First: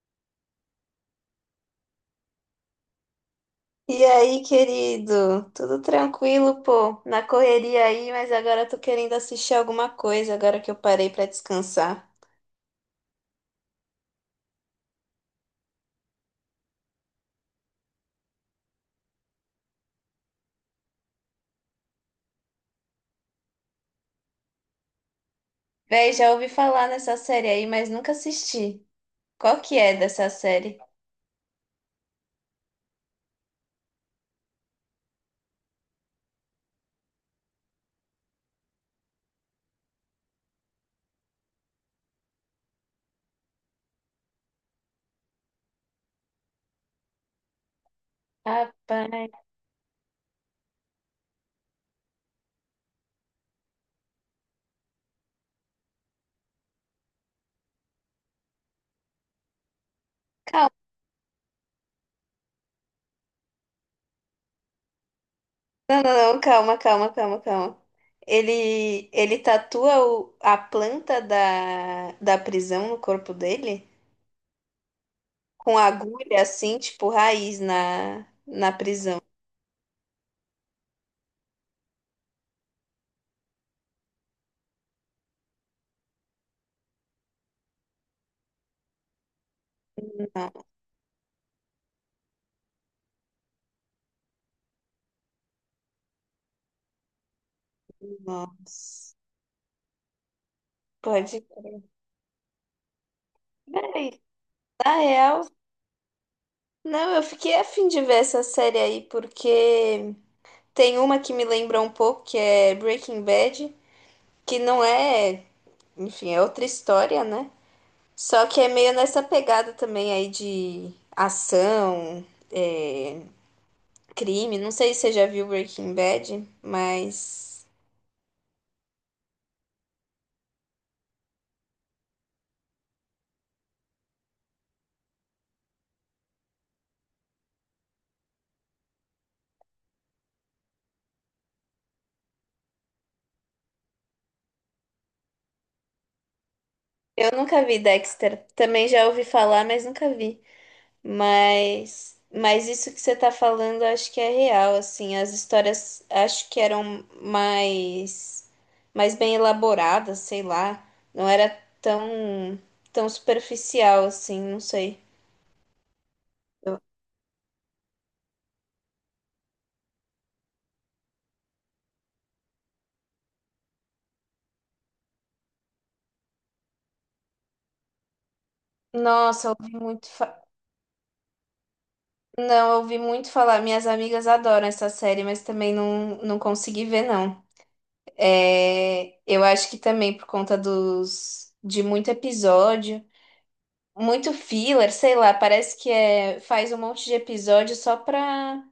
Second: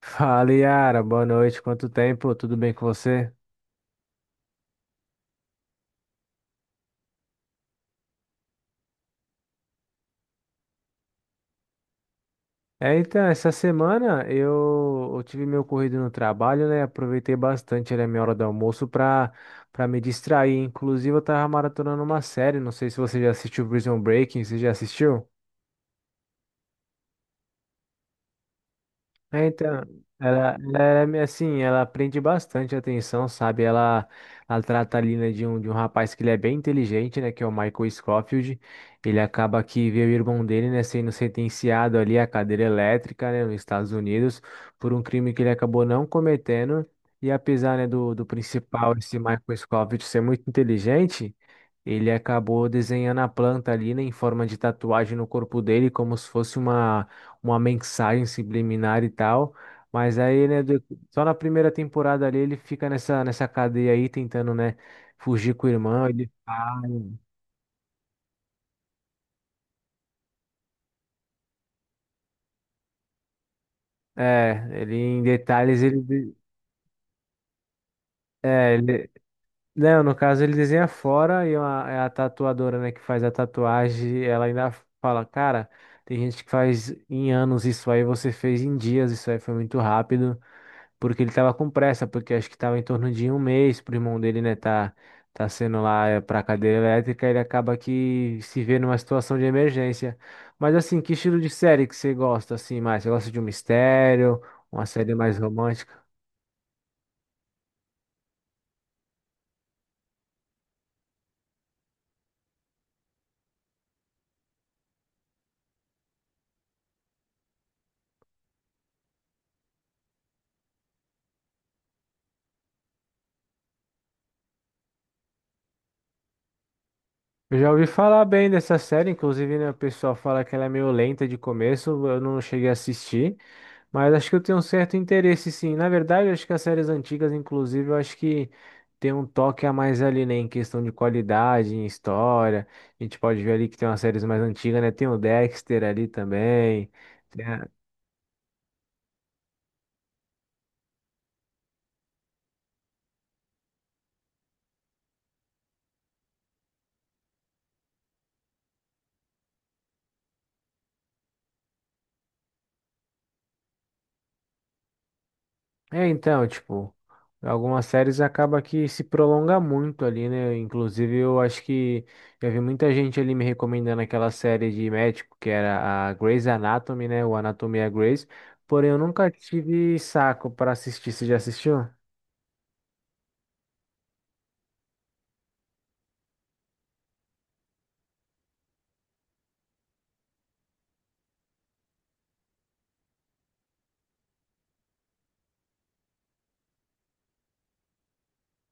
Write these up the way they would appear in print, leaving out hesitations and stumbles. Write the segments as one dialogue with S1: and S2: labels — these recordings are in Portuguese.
S1: Fala, Yara. Boa noite. Quanto tempo? Tudo bem com você?
S2: E aí, querido? Tudo tranquilo, pô? Na correria aí, mas agora eu tô querendo assistir alguma coisa agora que eu parei pra descansar.
S1: É, então, essa semana eu tive meu corrido no trabalho, né? Aproveitei bastante, né, minha hora do almoço pra me distrair. Inclusive, eu tava maratonando uma série. Não sei se você já assistiu Prison Breaking. Você já assistiu?
S2: Véi, já ouvi falar nessa série aí, mas nunca assisti.
S1: É,
S2: Qual que
S1: então,
S2: é dessa
S1: ela
S2: série?
S1: é meio assim, ela prende bastante atenção, sabe? Ela trata ali, né, de um rapaz que ele é bem inteligente, né, que é o Michael Scofield. Ele acaba que vê o irmão dele, né, sendo sentenciado ali à cadeira elétrica, né, nos Estados Unidos, por um crime que ele acabou não cometendo. E apesar, né, do principal, esse
S2: Rapaz.
S1: Michael Scofield, ser muito inteligente, ele acabou desenhando a planta ali, né, em forma de tatuagem no corpo dele, como se fosse uma mensagem subliminar e tal. Mas aí, né,
S2: Calma,
S1: só na primeira temporada ali ele fica nessa cadeia aí tentando, né, fugir com o
S2: não,
S1: irmão.
S2: não, não, calma, calma, calma, calma. Ele tatua a planta da prisão no corpo dele?
S1: É, ele em
S2: Com
S1: detalhes ele, de-
S2: agulha assim, tipo raiz na
S1: é,
S2: prisão.
S1: não, no caso ele desenha fora e a tatuadora, né, que faz a tatuagem, ela ainda fala, cara, tem gente que faz em anos isso aí, você fez em dias, isso aí foi muito
S2: Não,
S1: rápido. Porque ele tava com pressa, porque acho que tava em torno de um mês pro irmão dele, né, tá sendo lá pra cadeira elétrica, ele acaba que se vê numa
S2: nossa.
S1: situação de emergência. Mas assim, que estilo
S2: Pode.
S1: de série que você gosta, assim, mais? Você gosta de um mistério, uma
S2: Na
S1: série mais
S2: real,
S1: romântica?
S2: não, eu fiquei a fim de ver essa série aí, porque tem uma que me lembra um pouco, que é Breaking Bad, que não é, enfim, é outra história, né? Só que é meio nessa pegada também aí de ação, é, crime. Não sei se você já viu Breaking Bad,
S1: Eu
S2: mas
S1: já ouvi falar bem dessa série, inclusive, né, o pessoal fala que ela é meio lenta de começo, eu não cheguei a assistir. Mas acho que eu tenho um certo interesse, sim. Na verdade, acho que as séries antigas, inclusive, eu acho que tem um toque a mais ali, né? Em questão de qualidade, em história. A gente pode ver ali que tem umas séries mais antigas, né? Tem o Dexter ali também.
S2: eu nunca vi Dexter. Também já ouvi falar, mas nunca vi. Mas isso que você tá falando, eu acho que é real, assim, as histórias acho que eram mais mais bem elaboradas, sei lá, não era tão tão superficial assim, não sei.
S1: É, então,
S2: Eu-
S1: tipo, algumas séries acaba que se prolonga muito ali, né? Inclusive, eu acho que já vi muita gente ali me recomendando aquela série de médico que era a Grey's Anatomy, né? O Anatomia Grey's. Porém, eu nunca
S2: Nossa, eu ouvi
S1: tive
S2: muito fa-
S1: saco para assistir. Você já assistiu?
S2: Não, eu ouvi muito falar, minhas amigas adoram essa série, mas também não, não consegui ver, não. É, eu acho que também por conta dos de muito episódio muito filler, sei lá, parece que é, faz um monte de episódio só pra,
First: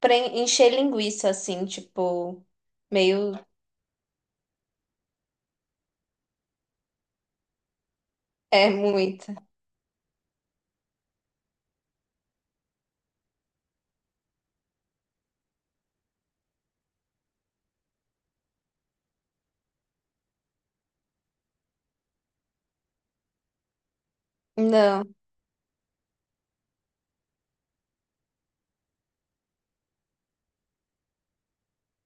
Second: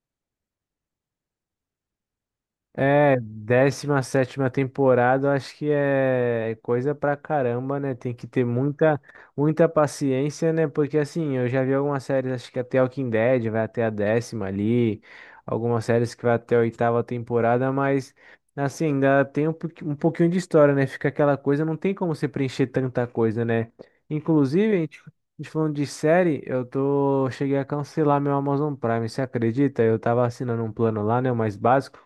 S2: pra en- encher linguiça, assim, tipo,
S1: É,
S2: meio,
S1: décima sétima temporada, eu acho que é coisa pra caramba, né? Tem que ter
S2: é
S1: muita,
S2: muita.
S1: muita paciência, né? Porque assim, eu já vi algumas séries, acho que até o Walking Dead vai até a décima ali, algumas séries que vai até a oitava temporada, mas assim, ainda tem um, um pouquinho de história, né? Fica aquela coisa, não tem como você preencher tanta coisa, né? Inclusive,
S2: Não,
S1: a gente falando de série, eu tô, cheguei a cancelar meu Amazon Prime, você acredita? Eu tava assinando um plano lá, né? O mais básico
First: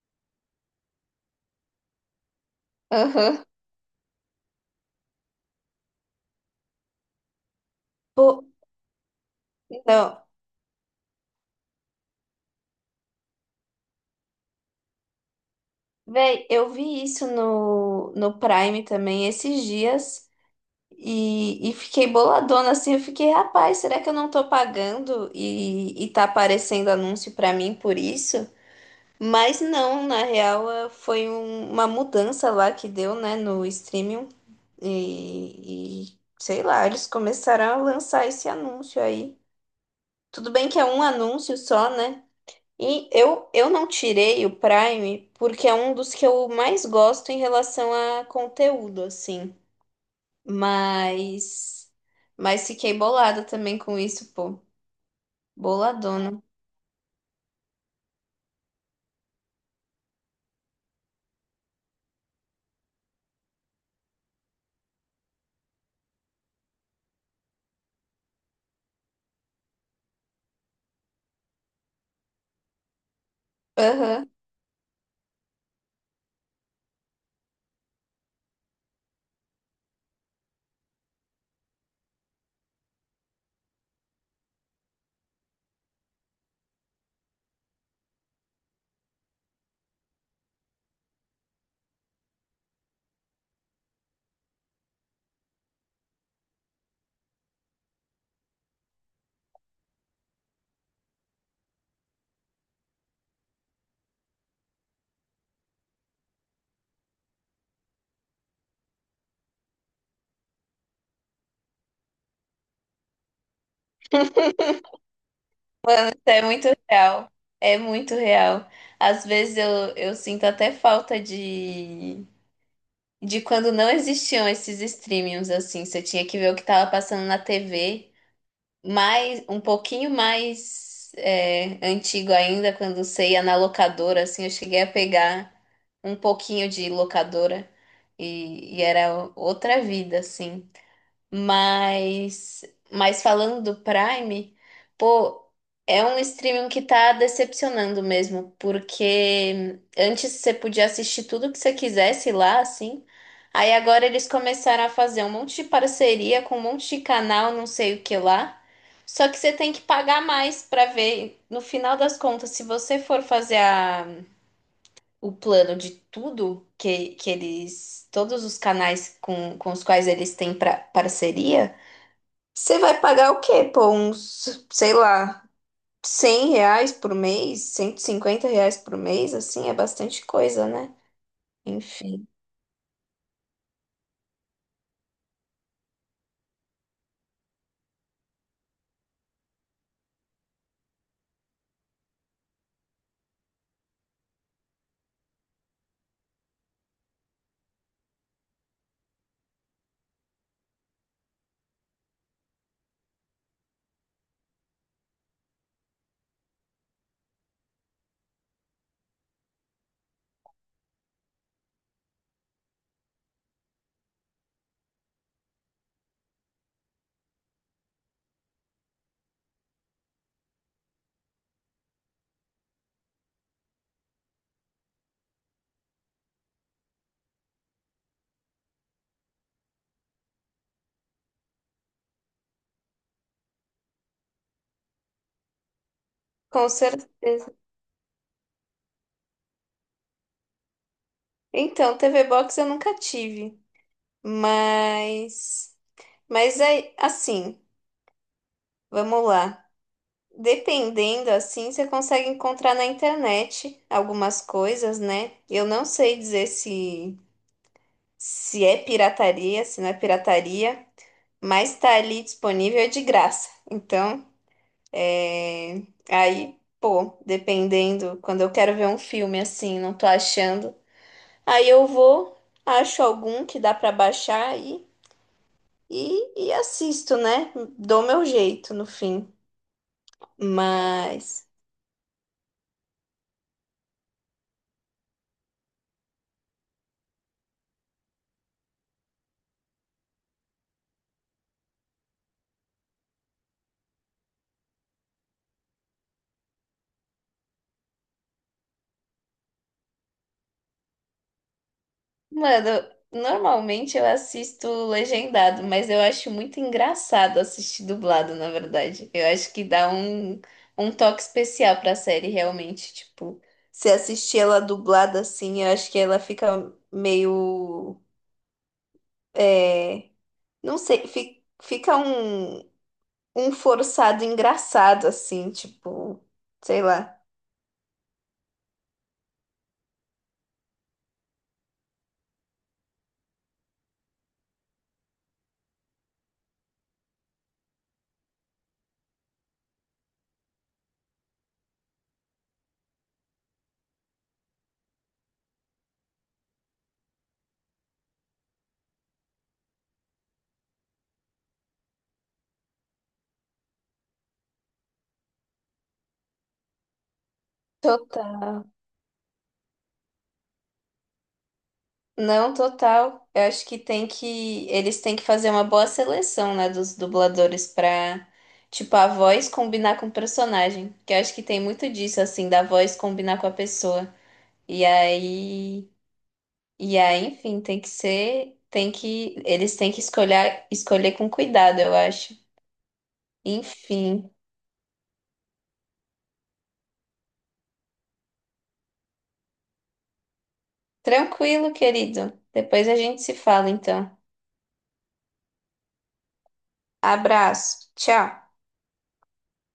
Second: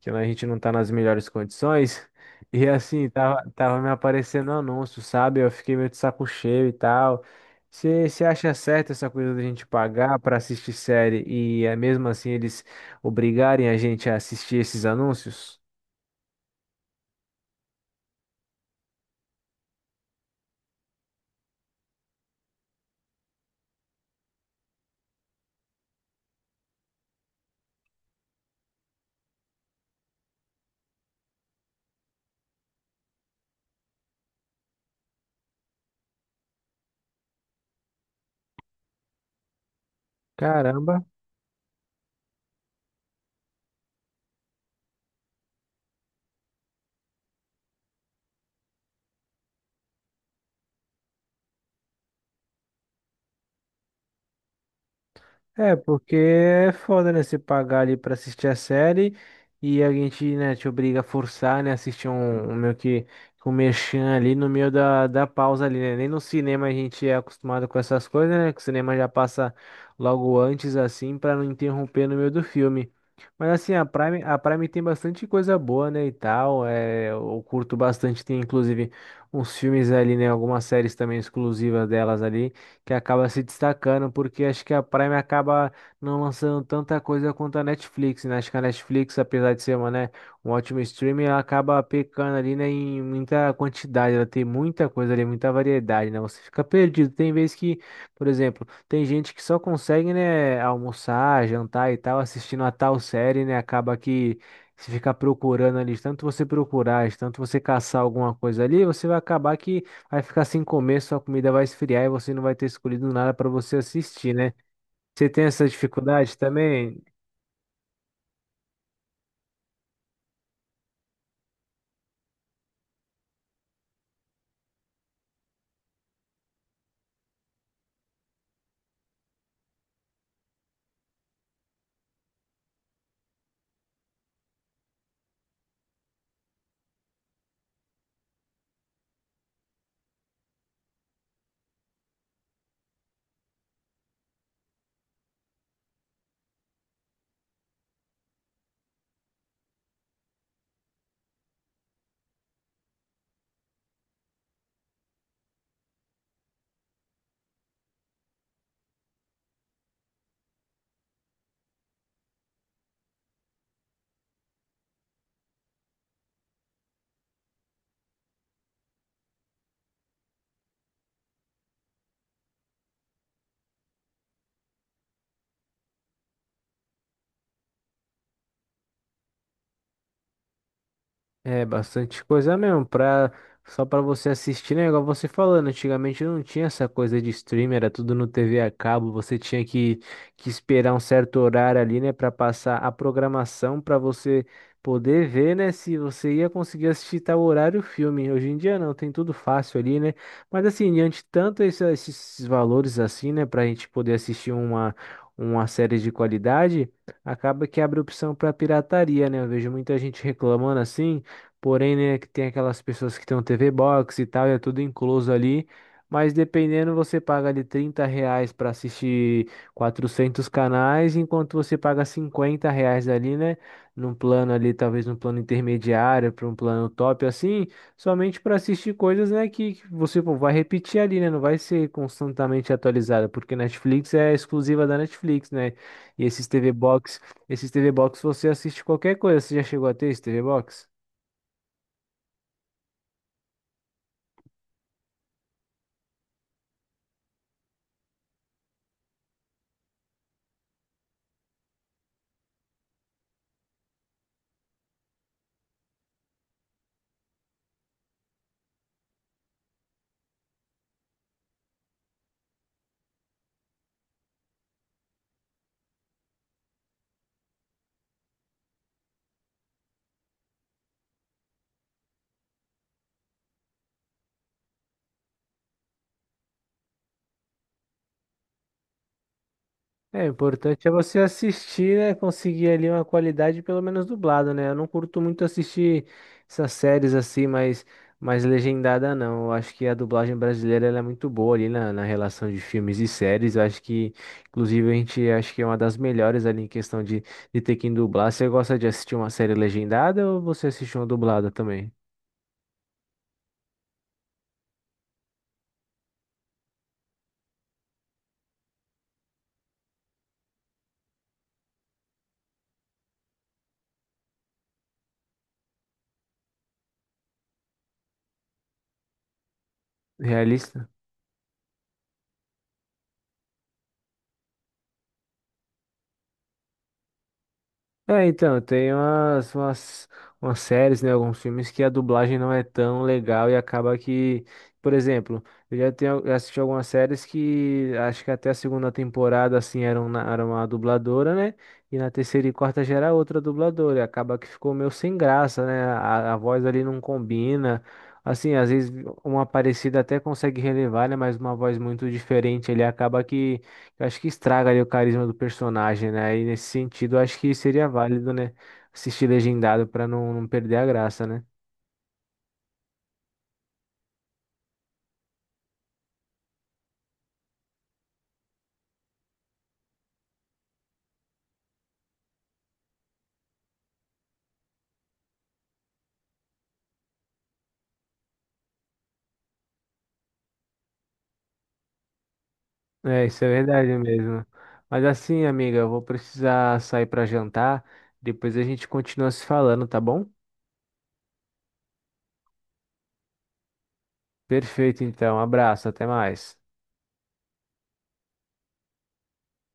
S1: que a gente não tá nas melhores condições. E assim,
S2: aham.
S1: tava me aparecendo anúncio, sabe? Eu fiquei meio de saco cheio e tal. Você
S2: Pô,
S1: acha certo essa coisa da gente pagar
S2: não,
S1: pra assistir série e é mesmo assim eles obrigarem a gente a assistir esses anúncios?
S2: véi, eu vi isso no, no Prime também esses dias e fiquei boladona, assim, eu fiquei, rapaz, será que eu não tô pagando e tá aparecendo anúncio pra mim por isso? Mas não, na real, foi uma mudança lá que deu, né, no streaming. E, sei lá, eles começaram a lançar esse anúncio aí. Tudo bem que é um
S1: Caramba!
S2: anúncio só, né? E eu não tirei o Prime porque é um dos que eu mais gosto em relação a conteúdo, assim. Mas, mas fiquei bolada também com isso, pô.
S1: É, porque
S2: Boladona.
S1: é foda, né? Você pagar ali pra assistir a série e a gente, né, te obriga a forçar, né? Assistir um meio que um merchan ali no meio da pausa ali, né? Nem no cinema a gente é acostumado com essas coisas, né? Que o cinema já passa logo antes, assim, pra não interromper no meio do filme. Mas assim,
S2: Aham.
S1: a Prime tem bastante coisa boa, né, e tal. É, eu curto bastante, tem inclusive uns filmes ali, né? Algumas séries também exclusivas delas ali que acaba se destacando, porque acho que a Prime acaba não lançando tanta coisa quanto a Netflix, né? Acho que a Netflix, apesar de ser uma, né, um ótimo streaming, ela acaba pecando ali, né, em muita quantidade, ela tem muita coisa ali, muita variedade, né? Você fica perdido. Tem vezes que, por exemplo, tem gente que só consegue, né, almoçar, jantar e tal, assistindo a tal série, né? Acaba que se ficar procurando ali, de tanto você procurar, de tanto você caçar alguma coisa ali, você vai acabar que vai ficar sem comer, sua comida vai esfriar e você não vai ter escolhido nada para você assistir, né? Você tem essa dificuldade
S2: É muito
S1: também?
S2: real. É muito real. Às vezes eu sinto até falta de quando não existiam esses streamings assim. Você tinha que ver o que estava passando na TV. Mais, um pouquinho mais é, antigo ainda, quando você ia na locadora, assim, eu cheguei a pegar um pouquinho de locadora e era outra vida, assim. Mas, mas falando do Prime, pô, é um streaming que tá decepcionando mesmo, porque antes você podia assistir tudo que você quisesse lá, assim. Aí agora eles começaram a fazer um monte de parceria com um monte de canal, não sei o que lá. Só que você tem que pagar mais pra ver. No final das contas, se você for fazer a, o plano de tudo que eles, todos os canais com os quais eles têm pra, parceria você vai pagar o quê? Pô, uns, sei lá, 100 reais por mês, 150 reais por mês, assim, é bastante coisa, né?
S1: É bastante
S2: Enfim,
S1: coisa mesmo, pra, só pra você assistir, né? Igual você falando, antigamente não tinha essa coisa de streamer, era tudo no TV a cabo, você tinha que esperar um certo horário ali, né, pra passar a programação pra você poder ver, né, se você ia conseguir assistir tal horário o filme. Hoje em dia não, tem tudo fácil ali, né? Mas assim, diante de tanto esses valores assim, né, pra gente poder assistir uma série de qualidade, acaba que abre opção pra pirataria, né? Eu vejo muita gente reclamando assim. Porém, né, que tem aquelas pessoas que tem um TV Box e tal, e é tudo incluso ali. Mas dependendo, você paga ali R$ 30 para assistir 400 canais, enquanto você paga R$ 50 ali, né? Num plano ali, talvez num plano intermediário, para um plano top assim, somente para assistir coisas, né, que você pô, vai repetir ali, né? Não vai ser constantemente atualizada, porque Netflix é exclusiva da Netflix, né? E esses
S2: com
S1: TV Box,
S2: certeza.
S1: esses TV Box você assiste qualquer coisa. Você já chegou a ter esse TV Box?
S2: Então, TV Box eu nunca tive, mas, mas é assim, vamos lá. Dependendo, assim, você consegue encontrar na internet algumas coisas, né? Eu não sei dizer se, se é pirataria, se não é pirataria, mas tá ali disponível é de graça. Então, é, aí, pô, dependendo, quando eu quero ver um filme assim, não tô achando. Aí eu vou, acho algum que dá pra baixar aí e assisto, né? Dou meu jeito no fim.
S1: É, o
S2: É.
S1: importante é você
S2: Mas.
S1: assistir, né? Conseguir ali uma qualidade, pelo menos dublado, né? Eu não curto muito assistir essas séries assim, mas mais legendada não. Eu acho que a dublagem brasileira ela é muito boa ali na, na relação de filmes e séries. Eu acho que, inclusive, a gente acho que é uma das melhores ali em questão de ter que dublar. Você gosta de assistir uma série legendada ou você assiste uma dublada também?
S2: Mano, normalmente eu assisto legendado, mas eu acho muito engraçado assistir dublado, na verdade. Eu acho que dá um, um toque especial pra série, realmente. Tipo, se assistir ela dublada assim, eu acho que ela fica meio. É, não
S1: Realista?
S2: sei, fica um, um forçado engraçado, assim, tipo, sei lá.
S1: É, então, tem umas, umas, umas séries, né, alguns filmes que a dublagem não é tão legal e acaba que, por exemplo, eu já tenho, já assisti algumas séries que acho que até a segunda temporada, assim, era uma dubladora, né, e na terceira e quarta já era outra dubladora, e acaba que ficou meio sem graça, né, a voz ali não combina, assim, às vezes uma parecida até consegue relevar, né, mas uma voz muito diferente, ele acaba que eu acho que estraga ali o carisma do personagem, né? E nesse sentido, eu acho que seria válido, né? Assistir legendado pra não, não perder a graça, né?
S2: Não, total. Eu acho que tem que. Eles têm que fazer uma boa seleção, né, dos dubladores pra, tipo, a voz combinar com o personagem. Que eu acho que tem muito disso, assim, da voz combinar com a pessoa. E aí. E aí, enfim, tem que ser. Tem que. Eles têm que escolher, escolher com cuidado, eu acho.
S1: É, isso é verdade
S2: Enfim.
S1: mesmo. Mas assim, amiga, eu vou precisar sair pra jantar. Depois a gente continua se falando, tá bom?
S2: Tranquilo, querido. Depois a gente se fala, então.
S1: Perfeito, então. Abraço, até mais.
S2: Abraço. Tchau.